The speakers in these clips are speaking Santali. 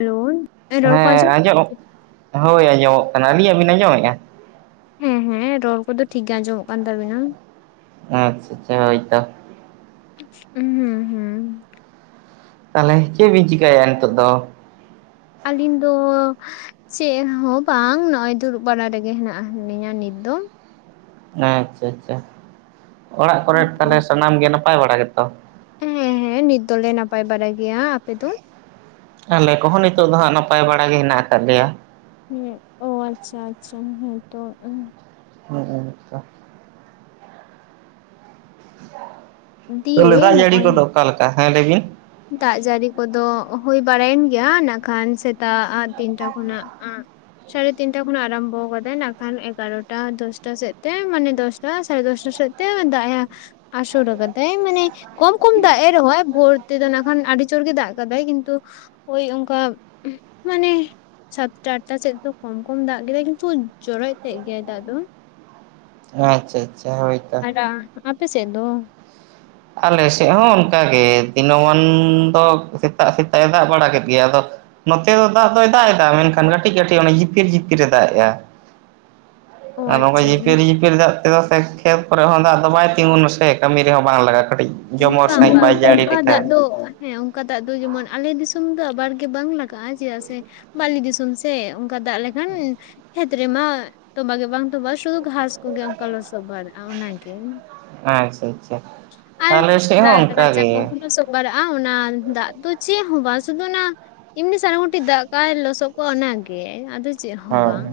ᱦᱮᱞᱳ ᱨᱚᱲ ᱠᱚ ᱦᱮᱸ ᱟᱸᱡᱚᱢ ᱟᱸᱡᱚᱱᱚᱜ ᱦᱳᱭ ᱟᱸᱡᱚᱢᱚᱜ ᱠᱟᱱᱟ ᱟᱹᱞᱤᱧᱟᱜ ᱵᱤᱱ ᱟᱸᱡᱚᱢᱮᱫᱼᱟ ᱦᱮᱸ ᱦᱮᱸ ᱨᱚᱲ ᱠᱚᱫᱚ ᱴᱷᱤᱠ ᱜᱮ ᱟᱸᱡᱚᱢᱚᱜ ᱠᱟᱱ ᱛᱟᱵᱤᱱᱟ ᱟᱪᱪᱷᱟ ᱟᱪᱪᱷᱟ ᱦᱳᱭ ᱛᱚ ᱦᱩᱸ ᱦᱩᱸ ᱦᱩᱸ ᱛᱟᱦᱚᱞᱮ ᱪᱮᱜ ᱵᱤᱱ ᱪᱤᱠᱟᱭᱟ ᱱᱤᱛᱚᱜ ᱫᱚ ᱟᱹᱞᱤᱧ ᱫᱚ ᱪᱮᱫᱦᱚᱸ ᱵᱟᱝ ᱱᱚᱜᱼᱚᱭ ᱫᱩᱲᱩᱵ ᱵᱟᱲᱟ ᱨᱮᱜᱮ ᱦᱮᱱᱟᱜ ᱞᱤᱧᱟ ᱱᱤᱛ ᱫᱚ ᱟᱪᱪᱷᱟ ᱟᱪᱪᱷᱟ ᱚᱲᱟᱜ ᱠᱚᱨᱮ ᱛᱟᱦᱚᱞᱮ ᱥᱟᱱᱟᱢ ᱜᱮ ᱱᱟᱯᱟᱭ ᱵᱟᱲᱟ ᱜᱮᱛᱚ ᱦᱮᱸ ᱦᱮᱸ ᱱᱤᱛ ᱫᱚᱞᱮ ᱱᱟᱯᱟᱭ ᱵᱟᱲᱟ ᱜᱮᱭᱟ ᱟᱯᱮ ᱫᱚ ᱟᱞᱮ ᱠᱚᱦᱚᱸ ᱱᱤᱛᱚᱜ ᱫᱚ ᱦᱟᱸᱜ ᱱᱟᱯᱟᱭ ᱵᱟᱲᱟ ᱜᱮ ᱦᱮᱱᱟᱜ ᱟᱠᱟᱫ ᱞᱮᱭᱟ ᱦᱮᱸ ᱚ ᱟᱪᱪᱷᱟ ᱟᱪᱪᱷᱟ ᱦᱮᱸᱛᱚ [inaudible] ᱛᱚᱞᱮ ᱫᱤᱭᱮ ᱫᱟᱜ ᱡᱟᱹᱲᱤ ᱱᱚᱜᱼᱚᱭ ᱠᱚᱫᱚ ᱚᱠᱟ ᱞᱮᱠᱟ ᱦᱮᱸ ᱞᱟᱹᱭ ᱵᱤᱱ ᱫᱟᱜ ᱡᱟᱹᱲᱤ ᱠᱚᱫᱚ ᱦᱩᱭ ᱵᱟᱲᱟᱭᱮᱱ ᱜᱮᱭᱟ ᱱᱟᱠᱷᱟᱱ ᱥᱮᱛᱟᱜ ᱛᱤᱱ ᱴᱟ ᱠᱷᱚᱱᱟᱜ ᱥᱟᱲᱮ ᱛᱤᱱᱴᱟ ᱠᱷᱚᱱᱟᱜ ᱟᱨᱟᱢᱵᱚ ᱠᱟᱫᱟᱭ ᱱᱟᱜ ᱠᱷᱟᱱ ᱮᱜᱟᱨᱚᱴᱟ ᱫᱚᱥᱴᱟ ᱥᱮᱫ ᱛᱮ ᱢᱟᱱᱮ ᱫᱚᱥᱴᱟ ᱥᱟᱲᱮ ᱫᱚᱥᱴᱟ ᱥᱮᱫ ᱫᱟᱜ ᱮ ᱟᱥᱚᱨ ᱟᱠᱟᱫᱟᱭ ᱢᱟᱱᱮ ᱠᱚᱢ ᱠᱚᱢ ᱫᱟᱜ ᱮ ᱨᱚᱦᱚᱭ ᱵᱷᱳᱨ ᱛᱮᱫᱚ ᱠᱷᱟᱱ ᱟᱹᱰᱤ ᱡᱳᱨ ᱜᱮ ᱫᱟᱜ ᱠᱟᱫᱟᱭ ᱠᱤᱱᱛᱩ ᱦᱳᱭ ᱚᱱᱠᱟ ᱢᱟᱱᱮ ᱥᱟᱛᱴᱟ ᱟᱴᱴᱟ ᱥᱮᱫ ᱫᱚ ᱠᱚᱢ ᱠᱚᱢ ᱫᱟᱜ ᱠᱮᱫᱟᱭ ᱠᱤᱱᱛᱩ ᱡᱚᱨᱚᱡ ᱛᱮᱜ ᱜᱮᱭᱟᱭ ᱫᱟᱜ ᱫᱚ ᱟᱪᱪᱷᱟ ᱟᱪᱪᱷᱟ ᱦᱳᱭ ᱟᱲᱟ ᱟᱯᱮ ᱥᱮᱫ ᱫᱚ ᱟᱞᱮ ᱥᱮᱫ ᱦᱚᱸ ᱚᱱᱠᱟᱜᱮ ᱫᱤᱱᱟᱹᱢᱟᱱ ᱫᱚ ᱥᱮᱛᱟᱜ ᱥᱮᱛᱟᱜ ᱮ ᱫᱟᱜ ᱵᱟᱲᱟ ᱠᱮᱫ ᱜᱮᱭᱟ ᱟᱫᱚ ᱱᱚᱛᱮ ᱫᱚ ᱫᱟᱜ ᱫᱚᱭ ᱫᱟᱜ ᱮᱫᱟ ᱢᱮᱱᱠᱷᱟᱱ ᱠᱟᱹᱴᱤᱡ ᱠᱟᱹᱴᱤᱡ ᱡᱤᱯᱤᱨ ᱡᱤᱯᱤᱨ ᱮ ᱫᱟᱜ ᱮᱜᱼᱟ ᱚ ᱟᱨ ᱱᱚᱜᱼᱚᱭ ᱟᱪᱪᱷᱟ ᱡᱷᱤᱯᱤᱨ ᱡᱷᱤᱯᱤᱨ ᱵᱤᱨ ᱫᱟᱜ ᱛᱮᱫᱚ ᱥᱮ ᱠᱷᱮᱛ ᱠᱚᱨᱮ ᱦᱚᱸ ᱫᱟᱜ ᱫᱚ ᱵᱟᱭ ᱛᱤᱸᱜᱩ ᱱᱟᱥᱮ ᱠᱟᱹᱢᱤ ᱨᱮᱦᱚᱸ ᱵᱟᱝ ᱞᱟᱜᱟᱜᱼᱟ ᱠᱟᱹᱴᱤᱡ ᱦᱮᱸ ᱡᱚᱢᱚᱨ ᱵᱟᱝ ᱥᱟᱺᱦᱤᱡ ᱵᱟᱝ ᱵᱟᱭ ᱡᱟᱹᱲᱤ ᱚᱱᱠᱟ ᱫᱟᱜ ᱞᱮᱠᱷᱟᱱ ᱫᱚ ᱦᱮᱸ ᱚᱱᱠᱟ ᱫᱟᱜ ᱫᱚ ᱡᱮᱢᱚᱱ ᱟᱞᱮ ᱫᱤᱥᱚᱢ ᱫᱚ ᱟᱵᱟᱨ ᱜᱮ ᱵᱟᱝ ᱞᱟᱜᱟᱜᱼᱟ ᱪᱮᱫᱟᱜ ᱥᱮ ᱵᱟᱹᱞᱤ ᱫᱤᱥᱚᱢ ᱥᱮ ᱚᱱᱠᱟ ᱫᱟᱜ ᱞᱮᱠᱷᱟᱱ ᱠᱷᱮᱛ ᱨᱮᱢᱟ ᱛᱚᱵᱟᱜ ᱜᱮ ᱵᱟᱝ ᱛᱚᱵᱟ ᱥᱩᱫᱷᱩ ᱜᱷᱟᱥ ᱠᱚᱜᱮ ᱚᱱᱠᱟ ᱞᱚᱥᱚᱫ ᱵᱟᱲᱟᱜᱼᱟ ᱚᱱᱟᱜᱮ ᱟᱪᱪᱷᱟ ᱟᱪᱪᱷᱟ ᱟᱨ ᱟᱞᱮ ᱥᱮᱫ ᱦᱚᱸ ᱚᱱᱠᱟ ᱨᱟᱪᱟ ᱜᱮ ᱠᱚᱦᱚᱸ ᱞᱚᱥᱚᱜᱵᱟᱨᱟᱜᱼᱟ ᱚᱱᱟ ᱫᱟᱜ ᱫᱚ ᱪᱮᱫ ᱦᱚᱸ ᱵᱟᱝ ᱥᱩᱫᱩ ᱚᱱᱟ ᱮᱢᱱᱤ ᱥᱟᱨᱟᱝ ᱜᱚᱴᱤᱡ ᱫᱟᱜ ᱠᱟᱜᱼᱟᱭ ᱞᱚᱥᱚᱫ ᱠᱟᱜ ᱚᱱᱟᱜᱮ ᱟᱫᱚ ᱪᱮᱫ ᱦᱚᱸ ᱵᱟᱝ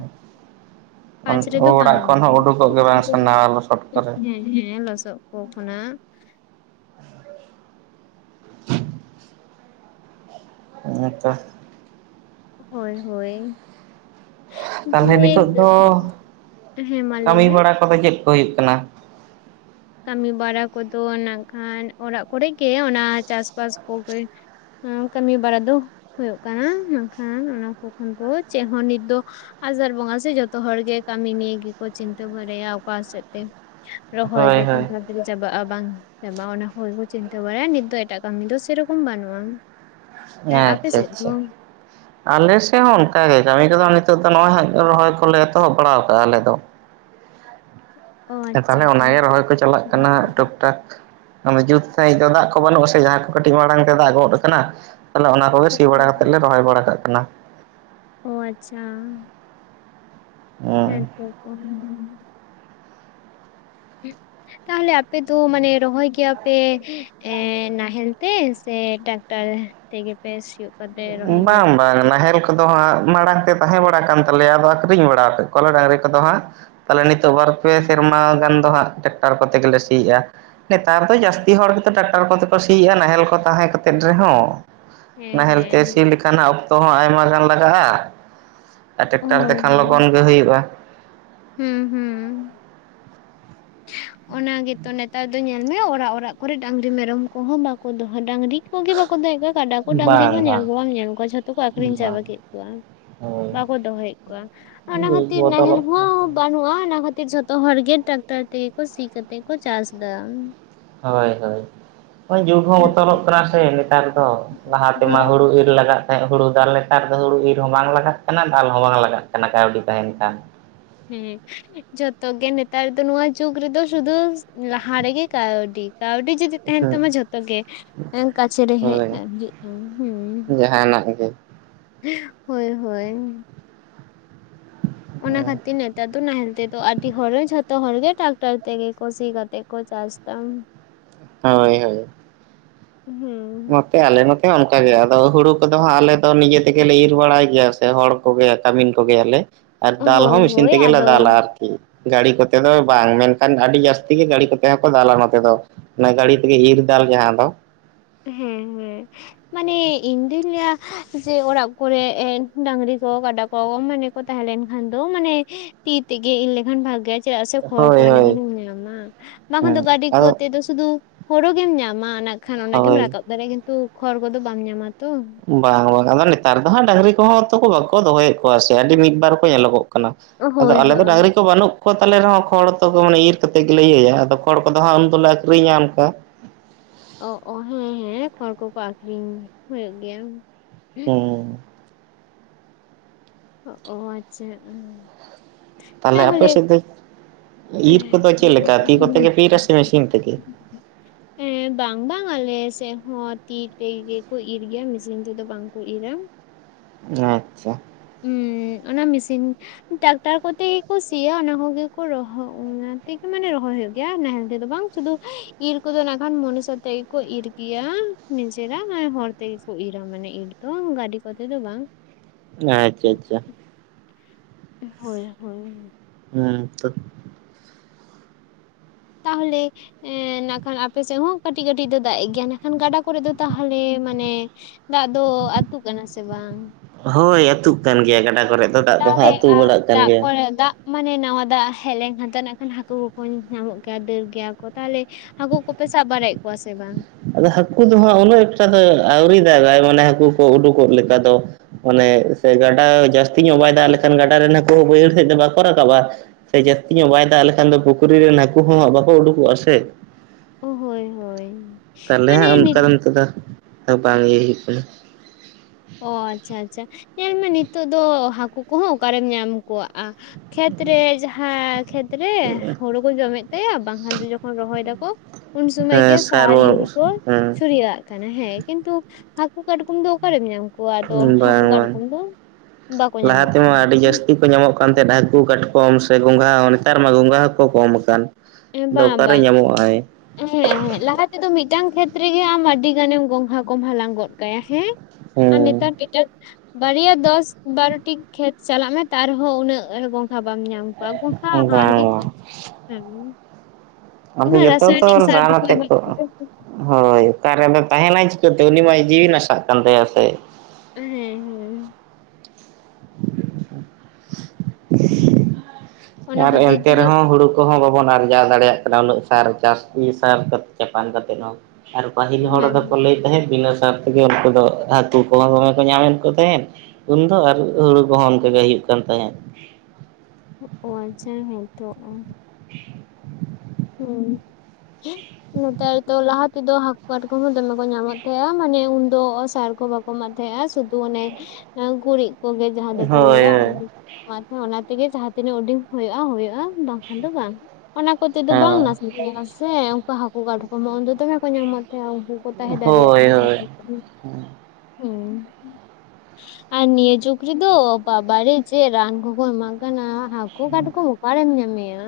ᱠᱟᱡᱽ ᱨᱮᱫᱚ ᱵᱟᱝ ᱚᱲᱟᱜ ᱠᱷᱚᱱ ᱞᱟᱜᱟᱜᱼᱟ᱾ ᱦᱚᱸ ᱩᱰᱩᱠᱚᱜ ᱜᱮ ᱵᱟᱝ ᱥᱟᱱᱟᱣᱟ ᱞᱚᱥᱚᱫ ᱠᱚᱨᱮ ᱦᱮᱸ ᱦᱮᱸ ᱞᱟᱥᱚᱫ ᱠᱚ ᱠᱷᱚᱱᱟᱜ [inaudible] ᱦᱮᱸ ᱛᱚ ᱦᱳᱭ ᱦᱳᱭ ᱛᱟᱦᱚᱞᱮ ᱫᱤᱭᱮ ᱱᱤᱛᱚᱜ ᱫᱚ ᱦᱮᱸ ᱢᱟ ᱞᱟᱹᱭ ᱠᱟᱹᱢᱤ ᱢᱮ ᱵᱟᱲᱟ ᱠᱚᱫᱚ ᱪᱮᱫ ᱠᱚ ᱦᱩᱭᱩᱜ ᱠᱟᱱᱟ ᱠᱟᱹᱢᱤ ᱵᱟᱲᱟ ᱠᱚᱫᱚ ᱱᱟᱜ ᱠᱷᱟᱱ ᱚᱲᱟᱜ ᱠᱚᱨᱮ ᱜᱮ ᱚᱱᱟ ᱪᱟᱥᱵᱟᱥ ᱠᱚᱜᱮ ᱠᱟᱹᱢᱤ ᱵᱟᱲᱟ ᱫᱚ ᱦᱩᱭᱩᱜ ᱠᱟᱱᱟ ᱢᱮᱱᱠᱷᱟᱱ ᱚᱱᱟ ᱠᱚ ᱠᱷᱚᱱ ᱫᱚ ᱪᱮᱫ ᱦᱚᱸ ᱱᱤᱛ ᱫᱚ ᱟᱥᱟᱨ ᱵᱚᱸᱜᱟ ᱥᱮ ᱡᱚᱛᱷᱚ ᱦᱚᱲ ᱜᱮ ᱠᱟᱹᱢᱤ ᱱᱤᱭᱮ ᱜᱮᱠᱚ ᱪᱤᱱᱛᱟᱹ ᱵᱲᱟᱭᱟ ᱚᱠᱟ ᱥᱮᱫ ᱛᱮ ᱨᱚᱦᱚᱭ ᱦᱳᱭ ᱞᱮᱠᱷᱟᱱ ᱦᱳᱭ [inaudible] ᱪᱟᱵᱟᱜᱼᱟ ᱵᱟᱝ ᱦᱮ ᱵᱟᱝ ᱚᱱᱟ ᱠᱚᱜᱮ ᱠᱚ ᱪᱤᱱᱛᱟᱹ ᱵᱟᱲᱟᱭᱟ ᱱᱤᱛ ᱫᱚ ᱮᱴᱟᱜ ᱠᱟᱹᱢᱤ ᱫᱚ ᱥᱮᱨᱚᱠᱚᱢ ᱵᱟᱹᱱᱩᱜᱼᱟ ᱦᱮᱸ ᱟᱯᱮ ᱟᱪᱪᱷᱟ ᱥᱮᱫ ᱫᱚ ᱟᱪᱪᱷᱟ ᱟᱞᱮ ᱥᱮᱫ ᱦᱚᱸ ᱚᱱᱠᱟᱜ ᱜᱮ ᱠᱟᱹᱢᱤ ᱠᱚᱫᱚ ᱱᱤᱛᱚᱜ ᱫᱚ ᱱᱚᱼᱦᱚᱭ ᱨᱚᱦᱚᱭ ᱠᱚᱞᱮ ᱮᱛᱚᱦᱚᱵ ᱵᱟᱲᱟᱣ ᱟᱠᱟᱜᱼᱟ ᱟᱞᱮ ᱫᱚ ᱚ ᱟᱪᱪᱷᱟ ᱛᱟᱦᱚᱞᱮ ᱚᱱᱟᱜᱮ ᱨᱚᱦᱚᱭ ᱠᱚ ᱪᱟᱞᱟᱜ ᱠᱟᱱᱟ ᱴᱩᱠ ᱴᱟᱠ ᱩᱱᱟᱹᱜ ᱡᱩᱛ ᱥᱟᱺᱦᱤᱡ ᱫᱚ ᱫᱟᱜ ᱠᱚ ᱵᱟᱹᱱᱩᱜ ᱟᱥᱮ ᱡᱟᱦᱟᱸ ᱠᱚ ᱠᱟᱹᱴᱤᱡ ᱢᱟᱲᱟᱝ ᱛᱮ ᱫᱟᱜ ᱜᱚᱫ ᱟᱠᱟᱱᱟ ᱛᱟᱦᱚᱞᱮ ᱚᱱᱟ ᱳᱭ ᱥᱤ ᱵᱟᱲᱟ ᱠᱟᱛᱮᱫ ᱞᱮ ᱨᱚᱦᱚᱭ ᱵᱟᱲᱟ ᱠᱟᱜ ᱠᱟᱱᱟ᱾ ᱳ ᱟᱪᱪᱷᱟ᱾ ᱦᱮᱸ ᱦᱩᱸ ᱛᱚ [unintelligible] [unintelligible] ᱛᱟᱦᱚᱞᱮ ᱟᱯᱮ ᱫᱚ ᱢᱟᱱᱮ ᱨᱚᱦᱚᱭ ᱜᱮᱭᱟ ᱯᱮ ᱮᱸ ᱱᱟᱦᱮᱞ ᱛᱮ ᱥᱮ ᱴᱟᱠᱴᱟᱨ ᱛᱮᱜᱮᱯᱮ ᱥᱤᱭᱳᱜ ᱠᱟᱛᱮ ᱨᱚᱦᱚᱭ ᱵᱟᱝ ᱜᱮᱭᱟᱯᱮ? ᱵᱟᱝ ᱱᱟᱦᱮᱞ ᱠᱚᱫᱚ ᱦᱟᱸᱜ ᱢᱟᱲᱟᱝ ᱛᱮ ᱛᱟᱦᱮᱸ ᱵᱟᱲᱟ ᱠᱟᱱ ᱛᱟᱞᱮᱭᱟ ᱟᱫᱚ ᱟᱹᱠᱷᱨᱤᱧ ᱵᱟᱲᱟ ᱟᱠᱟ ᱠᱚᱣᱟᱞᱮ ᱰᱟᱺᱝᱨᱤ ᱠᱚᱫᱚ ᱦᱟᱸᱜ ᱛᱟᱦᱚᱞᱮ ᱱᱤᱛᱚᱜ ᱵᱟᱨ ᱯᱮ ᱥᱮᱨᱢᱟ ᱜᱟᱱ ᱫᱚ ᱦᱟᱸᱜ ᱴᱟᱠᱴᱟᱨ ᱠᱚᱛᱮ ᱜᱮᱞᱮ ᱥᱤᱭᱮᱜᱼᱟ᱾ ᱱᱮᱛᱟᱨ ᱫᱚ ᱡᱟᱹᱥᱛᱤ ᱦᱚᱲ ᱜᱮᱛᱚ ᱴᱟᱠᱴᱟᱨ ᱠᱚᱛᱮ ᱠᱚ ᱥᱤᱭᱮᱜᱼᱟ ᱱᱟᱦᱮᱞ ᱠᱚ ᱛᱟᱦᱮᱸ ᱠᱟᱛᱮᱜ ᱨᱮᱦᱚᱸ ᱦᱮᱸ ᱦᱮᱸ ᱠᱷᱟᱱ ᱚᱠᱛᱚ ᱦᱚᱸ ᱟᱭᱢᱟ ᱜᱟᱱ ᱞᱟᱜᱟᱜᱼᱟ ᱟᱨ ᱴᱮᱠᱴᱟᱨ ᱦᱳᱭ ᱛᱮᱠᱷᱟᱱ ᱦᱳᱭ ᱞᱚᱜᱚᱱ ᱜᱮ ᱦᱩᱭᱩᱜᱼᱟ᱾ ᱦᱩᱸ ᱦᱩᱸ ᱚᱱᱟ ᱜᱮᱛᱚ ᱱᱮᱛᱟᱨ ᱫᱚ ᱧᱮᱞ ᱢᱮ ᱚᱨᱟᱜ ᱚᱨᱟᱜ ᱠᱚᱨᱮ ᱰᱟᱺᱝᱨᱤ ᱢᱮᱨᱚᱢ ᱠᱚᱦᱚᱸ ᱵᱟᱠᱚ ᱫᱚᱦᱚ ᱰᱟᱹᱝᱨᱤ ᱠᱚᱜᱮ ᱵᱟᱠᱚ ᱫᱚᱦᱚᱭᱮᱫ ᱠᱚᱣᱟ ᱠᱟᱰᱟ ᱠᱚ ᱰᱟᱹᱝᱨᱤ ᱠᱚ ᱵᱟᱝ ᱧᱮᱞ ᱵᱟᱝ ᱠᱚ ᱵᱟᱢ ᱧᱮᱞ ᱠᱚᱣᱟ ᱡᱷᱚᱛᱚ ᱠᱚ ᱟᱠᱷᱨᱤᱸᱧ ᱵᱟᱝ ᱪᱟᱵᱟ ᱠᱮᱜ ᱠᱚᱣᱟ᱾ ᱦᱳᱭ ᱵᱟᱠᱚ ᱫᱚᱦᱚᱭᱮᱫ ᱠᱚᱣᱟ, ᱚᱱᱟ ᱡᱩᱜᱽ ᱠᱷᱟᱹᱛᱤᱨ ᱱᱟᱦᱮᱞ ᱵᱚᱫᱚᱞᱚᱜ ᱠᱟᱱᱟ ᱦᱚᱸ ᱥᱮ ᱵᱟᱹᱱᱩᱜᱼᱟ ᱚᱱᱟ ᱠᱷᱟᱹᱛᱤᱨ ᱡᱷᱚ ᱛᱚ ᱦᱚᱲᱜᱮ ᱴᱨᱟᱠᱴᱟᱨ ᱛᱮᱜᱮ ᱠᱚ ᱥᱤ ᱠᱟᱛᱮᱜ ᱠᱚ ᱪᱟᱥ ᱫᱟ᱾ ᱦᱳᱭ ᱦᱳᱭ ᱡᱩᱜᱽ ᱦᱚᱸ ᱵᱚᱛᱚᱞᱚᱜ ᱠᱟᱱᱟ ᱥᱮ ᱱᱮᱛᱟᱨ ᱫᱚ ᱞᱟᱦᱟ ᱛᱮᱢᱟ ᱦᱳᱭ ᱦᱩᱲᱩ ᱤᱨ ᱞᱟᱜᱟᱜ ᱠ ᱦᱩᱲᱩ ᱫᱟᱞ ᱞᱮᱛᱟᱨ ᱫᱚ ᱦᱩᱲᱩ ᱤᱨ ᱦᱚᱸ ᱵᱟᱝ ᱞᱟᱜᱟᱜ ᱠᱟᱱᱟ ᱫᱟᱞ ᱦᱚᱸ ᱵᱟᱝ ᱞᱟᱜᱟᱜ ᱠᱟᱱᱟ ᱠᱟᱣᱰᱤ ᱛᱟᱦᱮᱱ ᱠᱷᱟᱱ᱾ ᱦᱮᱸ ᱡᱚᱛᱚ ᱜᱮ ᱱᱮᱛᱟᱨ ᱫᱚ ᱱᱚᱣᱟ ᱡᱩᱜᱽ ᱨᱮᱫᱚ ᱥᱩᱫᱩ ᱞᱟᱦᱟ ᱨᱮᱜᱮ ᱠᱟᱣᱰᱤ, ᱠᱟᱣᱰᱤ ᱡᱩᱫᱤ ᱛᱟᱦᱮᱱ ᱛᱟᱢᱟ ᱡᱷᱚᱛᱚ ᱜᱮ ᱦᱳᱭ [unintelligible] ᱡᱟᱦᱟᱱᱟᱜ ᱜᱮ ᱦᱳᱭ ᱦᱳᱭ᱾ ᱚᱱᱟ ᱠᱷᱟᱹᱛᱤᱨ ᱛᱟ ᱫᱚ ᱱᱟᱦᱮᱞ ᱛᱮᱫᱚ ᱟᱹᱰᱤ ᱦᱚᱲ ᱡᱷᱚᱛᱚ ᱦᱚᱲ ᱜᱮ ᱴᱟᱠᱴᱟᱨ ᱛᱮᱜᱮ ᱠᱚ ᱥᱤ ᱠᱟᱛᱮᱜ ᱠᱚ ᱪᱟᱥᱫᱟ᱾ ᱦᱳᱭ ᱦᱳᱭ ᱦᱩᱸ ᱱᱚᱛᱮ ᱟᱞᱮ ᱱᱚᱛᱮ ᱚᱱᱠᱟ ᱜᱮ ᱟᱫᱚ ᱦᱩᱲᱩ ᱠᱚᱫᱚ ᱦᱟᱸᱜ ᱟᱞᱮ ᱫᱚ ᱱᱤᱡᱮ ᱛᱮᱜᱮᱞᱮ ᱤᱨ ᱵᱟᱲᱟᱭ ᱜᱮᱭᱟ ᱥᱮ ᱦᱚᱲ ᱠᱚᱜᱮᱭᱟ ᱠᱟᱹᱢᱤᱱ ᱠᱚᱜᱮᱭᱟᱞᱮ ᱟᱨ ᱫᱟᱞ ᱦᱳᱭ ᱦᱚᱸ ᱢᱤᱥᱤᱱ ᱦᱳᱭ ᱛᱮᱜᱮᱞᱮ ᱟᱫᱚ ᱫᱟᱞᱟ ᱟᱨᱠᱤ ᱜᱟᱹᱲᱤ ᱠᱚᱛᱮ ᱫᱚ ᱵᱟᱝ ᱢᱮᱱᱠᱷᱟᱱ ᱟᱹᱰᱤ ᱡᱟᱹᱥᱛᱤ ᱜᱮ ᱜᱟᱹᱲᱤ ᱠᱚᱛᱮ ᱦᱚᱸᱠᱚ ᱫᱟᱞᱟ ᱱᱚᱛᱮ ᱫᱚ᱾ ᱚᱱᱟ ᱜᱟᱰᱤ ᱛᱮᱜᱮ ᱤᱨ ᱫᱟᱞ ᱡᱟᱦᱟᱸ ᱫᱚ ᱦᱩᱸᱦᱩᱸ ᱢᱟᱱᱮ ᱤᱱ ᱫᱩᱧ ᱞᱮᱭᱟ ᱡᱮ ᱚᱲᱟᱜ ᱠᱚᱨᱮ ᱮ ᱰᱟᱝᱨᱤ ᱠᱚ ᱟᱰᱟ ᱠᱚ ᱢᱟᱱᱮ ᱛᱟᱦᱮᱸ ᱞᱮᱱ ᱠᱷᱟᱱ ᱫᱚ ᱢᱟᱱᱮ ᱛᱤ ᱛᱮᱜᱮ ᱤᱨ ᱞᱮᱠᱷᱟᱱ ᱵᱷᱟᱜᱮᱜᱼᱟ ᱪᱮᱫᱟᱜ ᱥᱮ ᱠᱷᱚᱲ ᱠᱚ ᱦᱳᱭ ᱦᱳᱭ ᱮᱸᱰᱮᱠᱷᱟᱱᱮᱢ ᱧᱟᱢᱟ ᱵᱟᱠᱷᱟᱱ ᱦᱮᱸ ᱫᱚ ᱜᱟᱹᱰᱤ ᱠᱚ ᱟᱫᱚ ᱟᱛᱮ ᱫᱚ ᱥᱩᱫᱩ ᱦᱳᱲᱳ ᱜᱮᱢ ᱧᱟᱢᱟ ᱱᱟᱜ ᱠᱷᱟᱱ ᱚᱱᱟ ᱜᱮᱢ ᱦᱳᱭ ᱨᱟᱠᱟᱵ ᱫᱟᱲᱮᱭᱟᱜᱼᱟ, ᱠᱤᱱᱛᱩ ᱠᱷᱚᱲ ᱠᱚᱫᱚ ᱵᱟᱢ ᱧᱟᱢᱟ ᱛᱚ ᱵᱟᱝ ᱵᱟᱝ ᱟᱫᱚ ᱱᱤᱛᱟᱨ ᱫᱚ ᱦᱟᱜ ᱰᱟᱺᱝᱨᱤ ᱠᱚᱦᱚᱸ ᱛᱚ ᱠᱚ ᱵᱟᱠᱚ ᱫᱚᱦᱚᱭᱮᱫ ᱠᱚᱣᱟ ᱥᱮ ᱟᱹᱰᱤ ᱢᱤᱫ ᱵᱟᱨ ᱠᱚ ᱧᱮᱞᱚᱜᱚᱜ ᱠᱟᱱᱟ ᱟᱫᱚ ᱦᱳᱭ ᱟᱞᱮ ᱦᱳᱭ ᱫᱚ ᱚᱱ ᱰᱟᱹᱟᱝᱨᱤ ᱠᱚ ᱵᱟᱹᱱᱩᱜ ᱠᱚ ᱛᱟᱞᱮ ᱨᱮᱦᱚᱸ ᱠᱷᱚᱲ ᱫᱚ ᱢᱟᱱᱮ ᱤᱨ ᱠᱟᱛᱮᱫ ᱜᱮᱞᱮ ᱤᱭᱟᱹᱭᱟ ᱟᱫᱚ ᱠᱷᱚᱲ ᱠᱚᱫᱚ ᱦᱟᱸᱜ ᱩᱱ ᱫᱚᱞᱮ ᱟᱠᱠᱷᱨᱤᱧᱟ ᱚᱱᱠᱟ ᱚ ᱚ ᱦᱮᱸ ᱦᱮᱸ ᱠᱷᱚᱲ ᱠᱚᱠᱚ ᱟᱠᱷᱨᱤᱧ ᱦᱩᱭᱩᱜ ᱜᱮᱭᱟ᱾ ᱦᱩᱸ ᱚᱸᱜ ᱟᱪᱪᱷᱟ ᱦᱚᱜᱚᱭ ᱛᱟᱦᱞᱮ ᱟᱯᱮ ᱥᱮᱫ ᱫᱚ ᱤᱨ ᱠᱚᱫᱚ ᱪᱮᱫ ᱞᱮᱠᱟ ᱛᱤ ᱠᱚᱛᱮᱜᱮ ᱯᱮ ᱤᱨ ᱟᱥᱮ ᱢᱮᱥᱤᱱ ᱛᱮᱜᱮ? [inaudible] ᱦᱮᱸ ᱵᱟᱝ ᱵᱟᱝ ᱟᱞᱮ ᱥᱮᱫ ᱦᱚᱸ ᱛᱤ ᱛᱮᱜᱮᱠᱩ ᱤᱨ ᱜᱮᱭᱟ ᱢᱮᱥᱤᱱ ᱛᱮᱫᱚ ᱵᱟᱝ ᱠᱚ ᱤᱨᱟ᱾ ᱦᱮ ᱟᱪᱪᱷᱟ ᱩ ᱚᱱᱟ ᱢᱮᱥᱤᱱ ᱴᱟᱠᱴᱟᱨ ᱠᱚᱛᱮᱜᱮᱠᱚ ᱥᱤᱭᱟ ᱚᱱᱟ ᱠᱚᱜᱮᱠᱚ ᱨᱚᱦᱚ [unintelligible] ᱛᱮᱜᱮ ᱢᱟᱱᱮ ᱨᱚᱦᱚᱭ ᱦᱳᱭᱳᱜ ᱜᱮᱭᱟ ᱱᱟᱦᱮᱞ ᱛᱮᱫᱚ ᱵᱟᱝ ᱥᱩᱫᱩ ᱤᱨ ᱠᱚᱫᱚ ᱱᱟᱸᱜ ᱠᱷᱟᱱ ᱢᱚᱱᱤᱥ ᱟᱛᱮ ᱜᱮᱠᱚ ᱤᱨ ᱜᱮᱭᱟ ᱱᱤᱡᱮᱨᱟᱜ ᱦᱚᱲ ᱛᱮᱜᱮ ᱠᱚ ᱤᱨᱟ ᱢᱟᱱᱮ ᱤᱨ ᱛᱚᱝ ᱜᱟᱹᱰᱤ ᱠᱚᱛᱮ ᱫᱚ ᱵᱟᱝ ᱤᱱᱟᱭ ᱟᱪᱷᱟ ᱟᱪᱷᱟ ᱦᱳᱭ ᱦᱳᱭ ᱦᱩᱸ ᱛᱚ ᱛᱟᱦᱚᱞᱮ ᱮᱸ ᱱᱟᱠᱷᱟᱱ ᱟᱯᱮ ᱥᱮᱫ ᱦᱚᱸ ᱠᱟᱹᱴᱤᱡ ᱠᱟᱹᱴᱤᱡ ᱫᱚ ᱫᱟᱜ ᱮ ᱜᱮᱭᱟ ᱱᱟᱠᱷᱟᱱ ᱜᱟᱰᱟ ᱠᱚᱨᱮ ᱫᱚ ᱛᱟᱦᱚᱞᱮ ᱢᱟᱱᱮ ᱫᱟᱜ ᱫᱚ ᱟᱹᱛᱩ ᱠᱟᱱᱟ ᱥᱮ ᱵᱟᱝ ᱦᱳᱭ ᱟᱹᱛᱩᱜ ᱠᱟᱱ ᱜᱮᱭᱟ ᱜᱟᱰᱟ ᱠᱚᱨᱮᱫ ᱫᱚ ᱫᱟᱜ ᱫᱚ ᱛᱟᱦᱚᱞᱮ ᱦᱟᱸᱜ ᱟᱹᱛᱩ ᱟᱨ ᱵᱟᱲᱟᱜ ᱠᱟᱱ ᱫᱟᱜ ᱜᱮᱭᱟ ᱠᱚᱨᱮ ᱫᱟᱜ ᱢᱟᱱᱮ ᱱᱟᱣᱟ ᱫᱟᱜ ᱦᱮᱡ ᱞᱮᱱᱠᱷᱟᱱ ᱛᱚ ᱱᱟᱜ ᱠᱷᱟᱱ ᱦᱟᱹᱠᱳ ᱠᱚᱠᱚ ᱧᱟᱢᱚᱜ ᱜᱮᱭᱟ ᱫᱟᱹᱲ ᱜᱮᱭᱟ ᱠᱚ ᱛᱟᱦᱚᱞᱮ ᱦᱟᱹᱠᱳ ᱠᱚᱯᱮ ᱥᱟᱵ ᱵᱟᱲᱟᱭᱮᱫ ᱠᱚᱣᱟ ᱥᱮ ᱵᱟᱝ ᱟᱫᱚ ᱦᱟᱹᱠᱩ ᱫᱚᱦᱟᱸᱜ ᱩᱱᱟᱹᱜ ᱴᱟᱜ ᱫᱚ ᱟᱹᱣᱨᱤ ᱫᱟᱜᱟᱭ ᱢᱟᱱᱮ ᱦᱟᱹᱠᱩ ᱠᱚ ᱩᱰᱩᱠᱚᱜ ᱞᱮᱠᱟ ᱫᱚ ᱢᱟᱱᱮ ᱥᱮ ᱜᱟᱰᱟ ᱡᱟᱹᱥᱛᱤ ᱧᱚᱜ ᱵᱟᱭ ᱫᱟᱜ ᱞᱮᱠᱷᱟᱱ ᱜᱟᱰᱟ ᱨᱮᱱ ᱦᱟᱹᱠᱩ ᱵᱟᱹᱭᱦᱟᱹᱲ ᱥᱮᱫ ᱫᱚ ᱵᱟᱠᱚ ᱨᱟᱠᱟᱵᱼᱟ ᱥᱮ ᱡᱟᱹᱥᱛᱤ ᱧᱚᱜ ᱵᱟᱭ ᱫᱟᱜ ᱞᱮᱠᱷᱟᱱ ᱫᱚ ᱯᱩᱠᱷᱨᱤ ᱨᱮᱱ ᱦᱟᱹᱠᱳ ᱦᱚᱸ ᱵᱟᱠᱚ ᱩᱰᱩᱠᱚᱜᱼᱟ ᱥᱮᱫ ᱳᱦᱳ ᱦᱳᱭ ᱦᱳᱭ ᱛᱟᱦᱚᱞᱮ ᱢᱟᱱᱮ ᱦᱟᱸᱜ ᱚᱱᱠᱟ ᱱᱤᱛ ᱫᱚ ᱱᱤᱛᱚᱜ ᱫᱚ ᱵᱟᱝ ᱤᱭᱟᱹ ᱦᱩᱭᱩᱜ ᱠᱟᱱᱟ ᱚ ᱟᱪᱪᱷᱟ ᱟᱪᱪᱷᱟ ᱧᱮᱞ ᱢᱮ ᱱᱤᱛᱚᱜ ᱫᱚ ᱦᱟᱹᱠᱩ ᱠᱚᱦᱚᱸ ᱚᱠᱟᱨᱮᱢ ᱧᱟᱢ ᱠᱚᱣᱟᱜᱼᱟ ᱠᱷᱮᱛᱨᱮ ᱡᱟᱦᱟᱸ ᱠᱷᱮᱛᱨᱮ ᱦᱩᱲᱳ ᱠᱚ ᱡᱚᱢᱮᱫ ᱛᱟᱭᱟ ᱵᱟᱝᱠᱷᱟᱱ ᱫᱚ ᱡᱚᱠᱷᱚᱱ ᱨᱚᱦᱚᱭ ᱫᱟᱠᱚ ᱩᱱ‌ ᱥᱩᱢᱟᱹᱭ ᱜᱮ ᱥᱟᱨ ᱤᱭᱩᱨᱤ ᱠᱚ ᱦᱮᱸ ᱪᱷᱩᱲᱤᱭᱼᱟᱜ ᱠᱟᱱᱟ ᱦᱮᱸ ᱠᱤᱱᱛᱩ ᱦᱟᱹᱠᱩ ᱠᱟᱴᱠᱚᱢ ᱫᱚ ᱚᱠᱟᱨᱮᱢ ᱧᱟᱢ ᱠᱚᱣᱟ ᱟᱫᱚ ᱦᱟᱹᱠᱩ ᱵᱟᱝ ᱵᱟᱝ ᱠᱟᱴᱠᱚᱢ ᱫᱚ ᱵᱟᱠᱚ ᱞᱟᱦᱟ ᱧᱟᱢᱚᱜ ᱛᱮᱢᱟ ᱠᱟᱱᱟ ᱟᱹᱰᱤ ᱡᱟᱹᱥᱛᱤ ᱠᱚ ᱧᱟᱢᱚᱜ ᱠᱟᱱ ᱛᱟᱦᱮᱸᱫ ᱦᱟᱹᱠᱩ ᱠᱟᱴᱠᱚᱢ ᱥᱮ ᱜᱚᱝᱜᱷᱟ ᱦᱚ ᱱᱮᱛᱟᱨ ᱢᱟ ᱜᱚᱸᱜᱷᱟ ᱦᱚᱸᱠᱚ ᱠᱚᱢ ᱟᱠᱟᱱ ᱮ ᱟᱫᱚ ᱵᱟᱝ ᱚᱠᱟᱨᱮ ᱵᱟᱝ ᱧᱟᱢᱚᱜᱼᱟᱭ ᱦᱮᱸ ᱦᱮᱸ ᱞᱟᱦᱟ ᱛᱮᱫᱚ ᱢᱤᱫᱴᱟᱝ ᱠᱷᱮᱛᱨᱮᱜᱮ ᱟᱢ ᱟᱹᱰᱤ ᱜᱟᱱᱮᱢ ᱜᱚᱝᱜᱷᱟ ᱠᱚᱢ ᱦᱟᱞᱟᱝ ᱜᱚᱫ ᱠᱟᱭᱟ ᱦᱮᱸ ᱦᱮᱸ ᱟᱨ ᱱᱮᱛᱟᱨ [unintelligible] ᱵᱟᱨᱭᱟ ᱫᱚᱥ ᱵᱟᱨᱚᱴᱤ ᱠᱷᱮᱛ ᱪᱟᱞᱟᱜ ᱢᱮ ᱛᱟ ᱨᱮᱦᱚᱸ ᱩᱱᱟᱹᱜ ᱜᱚᱝᱜᱷᱟ ᱵᱟᱢ ᱧᱟᱢ ᱵᱟᱝ ᱵᱟᱝ [unintelligible] ᱟᱫᱚ ᱩᱱᱟᱹᱜ ᱡᱷᱚᱛᱚ ᱛᱚ ᱨᱟᱥᱟᱭᱱᱤᱠ ᱥᱟᱨ ᱨᱟᱱ ᱠᱚᱠᱚ ᱟᱛᱮᱫ ᱮᱢᱟᱜ ᱠᱚ ᱦᱳᱭ ᱛᱟᱨᱮ ᱨᱮᱫᱚ ᱛᱟᱦᱮᱱᱟᱭ ᱪᱤᱠᱟᱹᱛᱮ ᱩᱱᱤ ᱢᱟ ᱡᱤᱣᱤ ᱱᱟᱥᱟᱜ ᱠᱟᱱ ᱛᱟᱭᱟ ᱥᱮ ᱦᱮᱸ ᱦᱮᱸ ᱚᱱᱟ ᱟᱨ ᱠᱷᱟᱹᱛᱤᱨ ᱮᱱᱛᱮ ᱛᱮᱜᱮ ᱨᱮᱦᱚᱸ ᱦᱩᱲᱩ ᱠᱚᱦᱚᱸ ᱵᱟᱵᱚᱱ ᱟᱨᱡᱟᱣ ᱫᱟᱲᱮᱭᱟᱜ ᱠᱟᱱᱟ ᱩᱱᱟᱹᱜ ᱥᱟᱨ ᱪᱟᱥ ᱥᱟᱨ ᱪᱟᱯᱟᱱ ᱠᱟᱛᱮ ᱦᱚᱸ ᱟᱨ ᱯᱟᱹᱦᱤᱞ ᱦᱚᱲ ᱦᱮᱸ ᱫᱚᱠᱚ ᱞᱟᱹᱭᱮᱫ ᱛᱟᱦᱮᱸᱫ ᱵᱤᱱᱟᱹ ᱥᱟᱨ ᱛᱮᱜᱮ ᱩᱱᱠᱩ ᱫᱚ ᱦᱟᱹᱠᱩ ᱠᱚᱦᱚᱸ ᱫᱚᱢᱮ ᱠᱚ ᱧᱟᱢᱮᱫ ᱠᱚ ᱛᱟᱦᱮᱸᱫ ᱩᱱᱫᱚ ᱟᱨ ᱦᱩᱲᱩ ᱠᱚᱦᱚᱸ ᱚᱱᱠᱟ ᱜᱮ ᱦᱩᱭᱩᱜ ᱠᱟᱱ ᱛᱟᱦᱮᱸᱫ [unintelligible] [inaudible] [unintelligible] ᱦᱮᱸ ᱱᱮᱛᱟᱨ ᱫᱚ ᱞᱟᱦᱟ ᱛᱮᱫᱚ ᱦᱟᱹᱠᱩ ᱠᱟᱴᱠᱚᱢ ᱦᱚᱸ ᱫᱚᱢᱮ ᱠᱚ ᱧᱟᱢᱚᱜ ᱛᱟᱦᱮᱸᱜᱼᱟ ᱢᱟᱱᱮ ᱩᱱᱫᱚᱥᱟᱨ ᱠᱚ ᱵᱟᱠᱚ ᱠᱚ ᱢᱟ ᱛᱟᱦᱮᱸᱜᱼᱟ ᱥᱩᱫᱩ ᱚᱱᱮ ᱜᱩᱨᱤᱡ ᱠᱚᱜᱮ ᱡᱟᱦᱟᱸ ᱦᱳᱭ ᱫᱚᱠᱚ ᱞᱟᱹᱭᱟ ᱦᱳᱭ ᱚᱱᱟ ᱛᱮᱜᱮ ᱡᱟᱦᱟᱸ ᱛᱤᱱᱟᱹᱜ ᱩᱰᱤᱝ ᱦᱩᱭᱩᱜᱼᱟ ᱦᱩᱭᱩᱜᱼᱟ ᱵᱟᱝᱠᱷᱟᱱ ᱫᱚ ᱵᱟᱝ ᱚᱱᱟ ᱠᱚ ᱛᱮᱫ ᱫᱚ ᱵᱟᱝ ᱦᱮᱸ ᱱᱟᱥᱮᱼᱟ ᱥᱮ ᱚᱱᱠᱟ ᱦᱟᱹᱠᱩ ᱠᱟᱴᱠᱚᱢ ᱦᱚ ᱩᱱ ᱫᱚᱢᱮ ᱠᱚ ᱧᱟᱢᱚᱜ ᱛᱟᱦᱮᱜ ᱫᱚᱠᱚ ᱛᱟᱦᱮᱸ ᱫᱟᱲᱮᱭᱟᱜ ᱦᱳᱭ ᱦᱳᱭ ᱛᱟᱦᱮᱸ ᱦᱮᱸ ᱟᱨ ᱱᱤᱭᱟ ᱡᱩᱜᱽ ᱨᱮᱫᱚ ᱵᱟᱵᱟᱨᱮ ᱪᱮ ᱨᱟᱱ ᱠᱚᱠᱚ ᱮᱢᱟᱜ ᱠᱟᱱᱟ ᱦᱟᱹᱠᱩ ᱠᱟᱴᱠᱚᱢ ᱚᱠᱟ ᱨᱮᱢ ᱧᱟᱢᱮᱭᱟ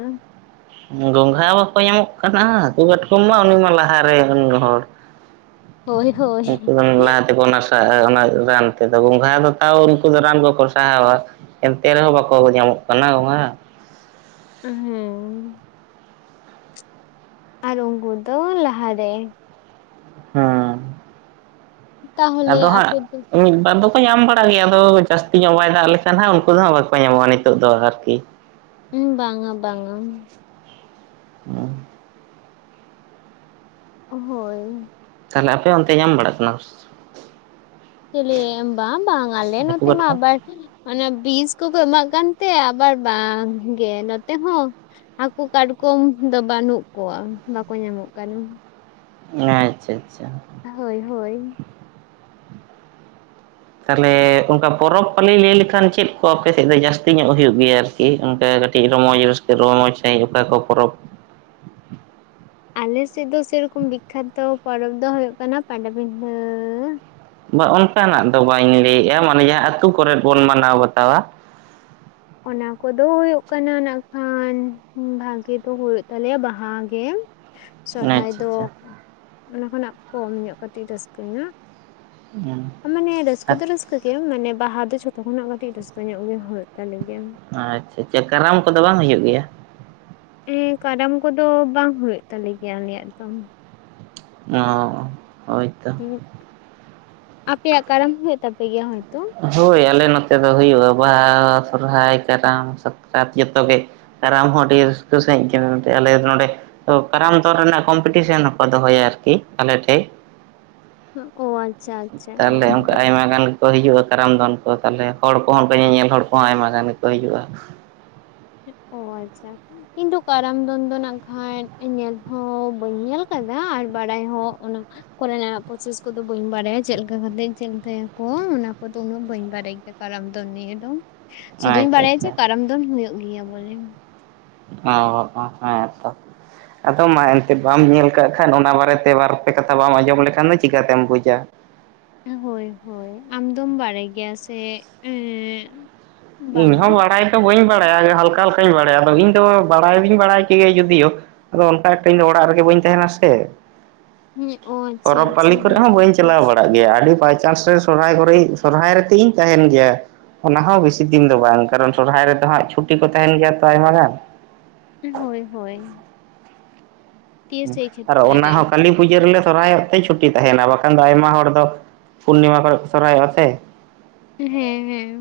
ᱜᱚᱝᱜᱷᱟ ᱵᱟᱠᱚ ᱧᱟᱢᱚᱜ ᱠᱟᱱᱟ ᱦᱟᱹᱠᱩ ᱠᱟᱴᱠᱚᱢ ᱢᱟ ᱩᱱᱤ ᱢᱟ ᱞᱟᱦᱟᱨᱮ ᱩᱱ ᱦᱚᱲ ᱦᱳᱭ ᱦᱳᱭ [unintelligible] ᱚᱱᱟ ᱨᱟᱱ ᱛᱮᱫᱚ ᱜᱚᱝᱜᱷᱟ ᱫᱚ ᱛᱟᱣ ᱩᱱᱠᱩ ᱫᱚ ᱨᱟᱱ ᱠᱚᱠᱚ ᱥᱟᱦᱟᱣᱟ ᱮᱱᱛᱮ ᱨᱮᱦᱚᱸ ᱵᱟᱠᱚ ᱧᱟᱢᱚᱜ ᱠᱟᱱᱟ ᱜᱚᱸᱜᱷᱟ ᱦᱮᱸ ᱟᱨ ᱩᱱᱠᱩ ᱫᱚ ᱞᱟᱦᱟᱨᱮ ᱦᱩᱸ ᱛᱟᱦᱚᱞᱮ ᱟᱫᱚ ᱟᱯᱮ ᱦᱟᱸᱜ ᱫᱚ ᱢᱤᱫ ᱵᱟᱨ ᱫᱚᱼᱼ ᱧᱟᱢ ᱵᱟᱲᱟᱜ ᱜᱮᱭᱟ ᱟᱫᱚ ᱡᱟᱹᱥᱛᱤ ᱧᱚᱜ ᱵᱟᱭ ᱫᱟᱜ ᱞᱮᱠᱷᱟᱱ ᱦᱟᱸᱜ ᱩᱱᱠᱩ ᱫᱚ ᱦᱟᱸᱜ ᱵᱟᱠᱚ ᱧᱟᱢᱚᱜᱼᱟ ᱱᱤᱛᱚᱜ ᱫᱚ ᱟᱨᱠᱤ ᱦᱩᱸ ᱵᱟᱝᱟ ᱵᱟᱝᱟ ᱦᱩᱸ ᱦᱳᱭ ᱛᱟᱦᱞᱮ ᱟᱯᱮ ᱚᱱᱛᱮ ᱧᱟᱢ ᱵᱟᱲᱟᱜ ᱠᱟᱱᱟ ᱥᱮᱼᱼ ᱪᱮᱞᱤ ᱵᱟᱝ ᱵᱟᱝ ᱟᱞᱮ ᱦᱟᱹᱠᱩ ᱱᱚᱛᱮ ᱢᱟ ᱠᱟᱴᱠᱚᱢ ᱵᱟᱨ ᱼᱼ ᱚᱱᱟ ᱵᱤᱥ ᱠᱚᱠᱚ ᱮᱢᱟᱜ ᱠᱟᱱᱛᱮ ᱟᱵᱟᱨ ᱵᱟᱝ ᱜᱮ ᱱᱚᱛᱮ ᱦᱚᱸᱼᱼ ᱦᱟᱹᱠᱩ ᱠᱟᱴᱠᱚᱢ ᱫᱚ ᱵᱟᱹᱱᱩᱜ ᱠᱚᱣᱟ ᱵᱟᱠᱚ ᱧᱟᱢᱚᱜ ᱠᱟᱱᱟ ᱟᱸᱪᱷᱟ ᱪᱷᱟ ᱦᱳᱭ ᱦᱳᱭ ᱛᱟᱞᱦᱮ ᱚᱱᱠᱟ ᱯᱚᱨᱚᱵᱽ ᱯᱟᱹᱞᱤ ᱞᱟᱹᱭ ᱞᱮᱠᱷᱟᱱ ᱪᱮᱫ ᱠᱚ ᱟᱯᱮ ᱥᱮᱫ ᱫᱚ ᱡᱟᱹᱥᱛᱤ ᱧᱚᱜ ᱦᱩᱭᱩᱜ ᱜᱮᱭᱟ ᱼᱼ ᱪᱮᱫ ᱚᱱᱠᱟ ᱠᱟᱹᱴᱤᱡᱽ ᱨᱚᱢᱚᱡᱽ ᱨᱟᱹᱥᱠᱟᱹ ᱨᱚᱢᱚᱡᱽ ᱥᱟᱺᱦᱤᱡ ᱚᱠᱟ ᱠᱚ ᱯᱚᱨᱚᱵᱽᱼᱼ ᱟᱞᱮ ᱥᱮᱫ ᱫᱚ ᱥᱮᱨᱚᱠᱚᱢ ᱵᱤᱠᱷᱟᱛᱚ ᱯᱚᱨᱚᱵᱽ ᱫᱚ ᱦᱩᱭᱩᱜ ᱠᱟᱱᱟ ᱯᱟᱴᱟ ᱵᱤᱸᱫᱷᱟᱹᱼᱼ ᱵᱟ ᱚᱱᱠᱟᱱᱟᱜ ᱫᱚ ᱵᱟᱹᱧ ᱞᱟᱹᱭᱮᱜᱼᱟ ᱢᱟᱱᱮ ᱡᱟᱦᱟᱸ ᱟᱹᱛᱩ ᱠᱚᱨᱮᱫ ᱵᱚᱱ ᱢᱟᱱᱟᱣ ᱵᱟᱛᱟᱣᱟ ᱚᱱᱟ ᱠᱚᱫᱚ ᱦᱩᱭᱩᱜ ᱠᱟᱱᱟ ᱱᱟᱜ ᱠᱷᱟᱱ ᱵᱷᱟᱹᱜᱤ ᱫᱚ ᱦᱩᱭᱩᱜ ᱛᱟᱞᱮᱭᱟ ᱵᱟᱦᱟ ᱜᱮ ᱥᱚᱨᱦᱟᱭ ᱟᱪᱪᱷᱟ ᱫᱚ ᱟᱪᱪᱷᱟ ᱚᱱᱟ ᱠᱷᱚᱱᱟᱜ ᱠᱚᱢ ᱧᱚᱜ ᱠᱟᱹᱴᱤᱡ ᱨᱟᱹᱥᱠᱟᱹ ᱧᱚᱜ ᱦᱩᱸ ᱢᱟᱱᱮ ᱨᱟᱹᱥᱠᱟᱹ ᱫᱚ ᱨᱟᱹᱥᱠᱟᱹ ᱜᱮ ᱢᱟᱱᱮ ᱵᱟᱦᱟ ᱫᱚ ᱡᱷᱚᱛᱚ ᱠᱷᱚᱱᱟᱜ ᱠᱟᱹᱴᱤᱡ ᱨᱟᱹᱥᱠᱟᱹ ᱧᱚᱜ ᱜᱮ ᱦᱩᱭᱩᱜ ᱛᱟᱞᱮ ᱜᱮᱭᱟ ᱟᱪᱪᱷᱟ ᱪᱷᱟ ᱠᱟᱨᱟᱢ ᱠᱚᱫᱚ ᱵᱟᱝ ᱦᱩᱭᱩᱜ ᱜᱮᱭᱟ? ᱩᱸ ᱠᱟᱨᱟᱢ ᱠᱚᱫᱚ ᱵᱟᱝ ᱦᱩᱭᱩᱜ ᱛᱟᱞᱮ ᱜᱮᱭᱟ ᱟᱞᱮᱭᱟᱜ ᱫᱚ ᱚ ᱦᱳᱭᱼᱼ [unintelligible] ᱟᱯᱮᱭᱟᱜ ᱠᱟᱨᱟᱢ ᱦᱩᱭᱩᱜ ᱛᱟᱯᱮ ᱜᱮᱭᱟ ᱦᱳᱭᱛᱚ? ᱦᱳᱭ ᱟᱞᱮ ᱱᱚᱛᱮ ᱫᱚ ᱦᱩᱭᱩᱜᱼᱟ ᱵᱟᱦᱟ, ᱥᱚᱨᱦᱟᱭ, ᱠᱟᱨᱟᱢ, ᱥᱟᱠᱨᱟᱛ ᱡᱚᱛᱚ ᱜᱮ ᱠᱟᱨᱟᱢ ᱦᱚᱸ ᱟᱹᱰᱤ ᱨᱟᱹᱥᱠᱟᱹ ᱥᱟᱺᱦᱤᱡ ᱜᱮ ᱱᱚᱸᱰᱮ ᱟᱞᱮ ᱱᱚᱸᱰᱮ ᱛᱚ ᱠᱟᱨᱟᱢ ᱫᱚᱱ ᱨᱮᱱᱟᱜ ᱠᱚᱢᱯᱤᱴᱤᱥᱚᱱ ᱦᱚᱸᱠᱚ ᱫᱚᱦᱚᱭᱟ ᱟᱨᱠᱤ ᱟᱞᱮ ᱴᱷᱮᱡ ᱚ ᱟᱪᱪᱷᱟ ᱟᱪᱪᱷᱟ ᱛᱟᱦᱞᱮ ᱚᱱᱠᱟ ᱟᱭᱢᱟ ᱜᱟᱱᱼᱼ ᱠᱚ ᱦᱤᱡᱩᱜᱼᱟ ᱠᱟᱨᱟᱢ ᱫᱚᱱ ᱠᱚ ᱛᱟᱞᱦᱮ ᱦᱚᱲ ᱠᱚᱦᱚᱸ [unintelligible] ᱧᱮᱧᱮᱞ ᱦᱚᱲ ᱠᱚᱦᱚᱸ ᱟᱭᱢᱟ ᱜᱟᱱ ᱜᱮᱠᱚ ᱦᱤᱡᱩᱜᱼᱟ ᱚ ᱟᱪᱪᱷᱟ ᱤᱧᱫᱚ ᱠᱟᱨᱟᱢ ᱫᱚᱱ ᱫᱚ ᱱᱟᱜ ᱜᱷᱟᱡᱽ ᱧᱮᱞ ᱦᱚᱸ ᱵᱟᱹᱧ ᱧᱮᱞ ᱠᱟᱫᱟ ᱟᱨ ᱵᱟᱰᱟᱭ ᱦᱚᱸ ᱚᱱᱟᱼᱼ ᱠᱚᱨᱮᱱᱟᱜ ᱯᱨᱚᱥᱮᱥ ᱠᱚᱫᱚ ᱵᱟᱹᱧ ᱵᱟᱰᱟᱭᱟ ᱪᱮᱫᱞᱮᱠᱟ ᱠᱟᱛᱮ ᱪᱮᱫᱞᱮᱠᱟᱭᱟ ᱠᱚ ᱚᱱᱟ ᱠᱚᱫᱚ ᱩᱱᱟᱹᱜ ᱵᱟᱹᱧ ᱵᱟᱰᱟᱭ ᱜᱮᱭᱟ ᱠᱟᱨᱟᱢ ᱫᱚ ᱱᱤᱭᱟᱹ ᱫᱚ ᱥᱩᱫᱩᱧ ᱟᱪᱪᱷᱟ ᱵᱟᱲᱟᱭᱟ ᱡᱮ ᱟᱪᱪᱷᱟ ᱠᱟᱨᱟᱢ ᱫᱚᱱ ᱦᱩᱭᱩᱜ ᱜᱮᱭᱟ ᱵᱚᱞᱮ ᱚᱻᱚ ᱦᱮᱸ ᱛᱚ ᱟᱫᱚ ᱢᱟ ᱮᱱᱛᱮᱫ ᱵᱟᱢ ᱧᱮᱞ ᱠᱟᱜ ᱠᱷᱟᱜ ᱚᱱᱟ ᱵᱟᱨᱮᱛᱮ ᱵᱟᱨ ᱯᱮ ᱠᱟᱛᱷᱟ ᱵᱟᱢ ᱟᱸᱡᱚᱢ ᱞᱮᱠᱷᱟᱱ ᱫᱚ ᱪᱤᱠᱟᱹᱛᱮᱢ ᱵᱩᱡᱟ ᱦᱳᱭ ᱦᱳᱭ ᱟᱢ ᱫᱚᱢ ᱵᱟᱲᱟᱭ ᱜᱮᱭᱟ ᱥᱮ ᱮᱸᱻ ᱤᱧ ᱦᱚᱸ ᱵᱟᱲᱟᱭ ᱫᱚ ᱵᱟᱹᱧ ᱵᱟᱲᱟᱭᱟ ᱦᱟᱞᱠᱟ ᱞᱮᱠᱟᱧ ᱵᱟᱲᱟᱭᱟ, ᱟᱫᱚ ᱤᱧ ᱫᱚ ᱵᱟᱲᱟᱭ ᱫᱚᱧ ᱵᱟᱲᱟᱭ ᱠᱮᱜᱮᱭᱟ ᱡᱩᱫᱤᱭᱳᱼᱼ ᱟᱫᱚ ᱚᱱᱠᱟ ᱮᱠᱴᱟ ᱤᱧ ᱫᱚ ᱚᱲᱟᱜ ᱨᱮᱜᱮ ᱵᱟᱹᱧ ᱛᱟᱦᱮᱱᱟ ᱥᱮ ᱦᱮᱸ ᱚ ᱟᱪᱪᱷᱟ ᱯᱚᱨᱚᱵᱽ ᱟᱪᱪᱷᱟ ᱯᱟᱹᱞᱤ ᱠᱚᱨᱮᱜ ᱦᱚᱸ ᱦᱮᱸᱛᱚ ᱵᱟᱹᱧ ᱪᱟᱞᱟᱣ ᱵᱟᱲᱟᱜ ᱜᱮᱭᱟ ᱟᱹᱰᱤ ᱵᱟᱭᱪᱟᱱᱥ ᱨᱮᱼᱼ ᱥᱚᱨᱦᱟᱭ ᱠᱚᱨᱮ ᱤᱧ ᱥᱚᱨᱦᱟᱭ ᱨᱮ ᱛᱮᱫ ᱤᱧ ᱛᱟᱦᱮᱱ ᱜᱮᱭᱟ ᱚᱱᱟ ᱦᱚᱸ ᱵᱤᱼᱼ ᱥᱤ ᱫᱤᱱ ᱫᱚ ᱵᱟᱝ ᱠᱟᱨᱚᱱ ᱥᱚᱨᱦᱟᱭ ᱨᱮᱫᱚ ᱦᱟᱸᱜ ᱪᱷᱩᱴᱤ ᱠᱚ ᱛᱟᱦᱮᱱ ᱜᱮᱭᱟ ᱛᱚ ᱟᱭᱢᱟ ᱜᱟᱱ ᱦᱳᱭ ᱦᱳᱭ ᱫᱤᱭᱮ ᱥᱮᱭ ᱟᱨ ᱠᱷᱮᱛᱨᱮ ᱚᱱᱟ ᱨᱮ ᱦᱚᱸ ᱠᱟᱹᱞᱤᱼᱼ ᱯᱩᱡᱟᱹ ᱨᱮᱞᱮ ᱥᱚᱨᱦᱟᱭᱚᱜ ᱛᱮ ᱪᱷᱩᱴᱤ ᱛᱟᱦᱮᱱᱟ ᱵᱟᱠᱷᱟᱱ ᱫᱚ ᱟᱭᱢᱟ ᱦᱚᱲ ᱫᱚ ᱯᱩᱨᱱᱤᱢᱟ ᱠᱚᱨᱮ ᱠᱚ ᱥᱚᱨᱦᱟᱭᱚᱜᱼᱟ ᱥᱮ ᱦᱮᱸ ᱦᱮᱸ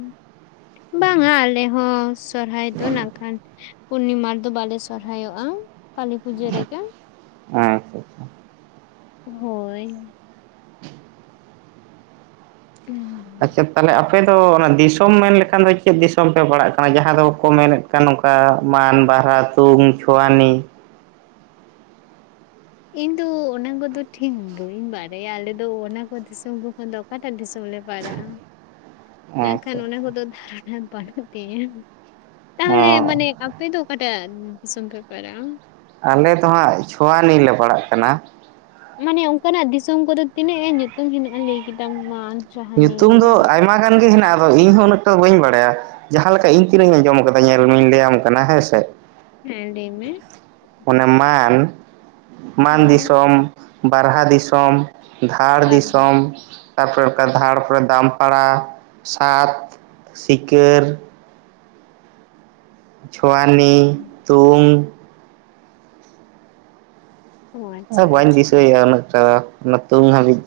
ᱵᱟᱝᱟ ᱟᱞᱮ ᱦᱚᱸ ᱥᱚᱨᱦᱟᱭ ᱫᱚ ᱱᱟᱜ ᱠᱷᱟᱱ ᱼᱼ ᱯᱩᱱᱱᱤᱢᱟ ᱨᱮᱫᱚ ᱵᱟᱞᱮ ᱥᱚᱨᱦᱟᱭᱚᱜᱼᱟ ᱠᱟᱞᱤ ᱯᱩᱡᱟᱹ ᱨᱮᱜᱮ ᱟᱪᱪᱷᱟ ᱟᱪᱪᱷᱟ ᱦᱳᱭ ᱦᱩᱸᱢ ᱟᱪᱪᱷᱟ ᱛᱟᱦᱞᱮ ᱟᱯᱮ ᱫᱚ ᱚᱱᱟ ᱫᱤᱥᱚᱢ ᱢᱮᱱ ᱞᱮᱠᱷᱟᱱ ᱫᱚ ᱪᱮᱫ ᱫᱤᱥᱚᱢ ᱯᱮ ᱯᱟᱲᱟᱜ ᱠᱟᱱᱟ ᱡᱟᱦᱟᱸ ᱫᱚᱠᱚ ᱢᱮᱱᱮᱫᱼᱼ ᱠᱟ ᱱᱚᱝᱠᱟ ᱢᱟᱱ ᱵᱟᱦᱨᱟ ᱛᱩᱝ ᱪᱷᱳᱣᱟᱱᱤ ᱤᱧ ᱫᱚ ᱚᱱᱟ ᱠᱚᱫᱚ ᱴᱷᱤᱠ ᱵᱟᱹᱧ ᱵᱟᱨᱟᱭᱟ᱾ ᱟᱞᱮ ᱫᱚ ᱚᱱᱟᱠᱚ ᱫᱤᱥᱚᱢ ᱠᱚ ᱠᱷᱚᱱ ᱫᱚ ᱚᱠᱟᱴᱟᱜ ᱫᱤᱥᱚᱢ ᱞᱮ ᱞᱟᱲᱟᱜ-ᱟ᱾ ᱱᱟᱜ ᱟᱪᱪᱷᱟ ᱠᱷᱟᱱ ᱚᱱᱟ ᱠᱚᱫᱚ ᱫᱦᱟᱨᱚᱱᱟ ᱵᱟᱹᱱᱩᱜ ᱛᱤᱧᱟ᱾ ᱚ ᱛᱟᱦᱚᱞᱮ ᱢᱟᱱᱮ ᱟᱯ ᱯᱮ ᱫᱚ ᱚᱠᱟᱴᱟᱜ ᱫᱤᱥᱚᱢ ᱯᱮ ᱯᱟᱨᱟᱜ-ᱟ᱾ ᱟᱞᱮ ᱫᱚ ᱦᱟᱸᱜ ᱪᱷᱳᱣᱟᱱᱤ ᱞᱮ ᱯᱟᱲᱟᱜ ᱠᱟᱱᱟ᱾ ᱢᱟᱱᱮ ᱚᱝᱠᱟᱱᱟᱜ ᱫᱤᱥᱚᱢ ᱠᱚᱫᱚ ᱛᱤᱱᱟᱹᱜ ᱮ ᱧᱩᱛᱩᱢ ᱦᱮᱱᱟᱜ-ᱟ? ᱞᱟᱹᱭ ᱠᱮᱫᱟᱢ ᱢᱟᱱ ᱧᱩᱛᱩᱢ ᱫᱚ ᱟᱭᱢᱟ ᱜᱟᱱ ᱜᱮ ᱦᱮᱱᱟᱜᱼᱟ ᱤᱧ ᱦᱚᱸ ᱩᱱᱟᱹᱜᱴᱟ ᱫᱚ ᱵᱟᱹᱧ ᱵᱟᱲᱟᱭᱟ᱾ ᱡᱟᱸᱦᱟ ᱞᱮᱠᱟ ᱤᱧ ᱛᱤᱱᱟᱹᱜ ᱤᱧ ᱟᱸᱡᱚᱢ ᱟᱠᱟᱫᱟ ᱧᱮᱞ ᱢᱮᱧ ᱞᱟᱹᱭᱟᱢ ᱠᱟᱱᱟ ᱦᱮᱸ ᱥᱮ᱾ ᱦᱮᱸ ᱞᱟᱹᱭ ᱢᱮ᱾ ᱢᱟᱱᱮ ᱢᱟᱱ, ᱢᱟᱱ ᱦᱳᱭ ᱫᱤᱥᱚᱢ, ᱵᱟᱨᱦᱟ ᱫᱤᱥᱚᱢ᱾ ᱫᱷᱟᱲ ᱵᱟᱨ ᱫᱤᱥᱚᱢ ᱛᱟ ᱯᱚᱨᱮ ᱫᱷᱟᱲ ᱯᱚᱨᱮ ᱫᱟᱢᱯᱟᱲᱟ, ᱥᱟᱛ, ᱥᱤᱠᱟᱹᱨ ᱪᱷᱳᱣᱟᱱᱤ, ᱛᱩᱝ᱾ ᱚ ᱟᱪᱪᱷᱟ ᱟᱫᱚ ᱵᱟᱹᱧ ᱟᱪᱪᱷᱟ ᱫᱤᱥᱟᱹᱭᱮ-ᱟ ᱩᱱᱟᱹᱜ ᱴᱟ ᱫᱚ ᱚᱱᱟ ᱛᱩᱝ ᱦᱟᱹᱵᱤᱡ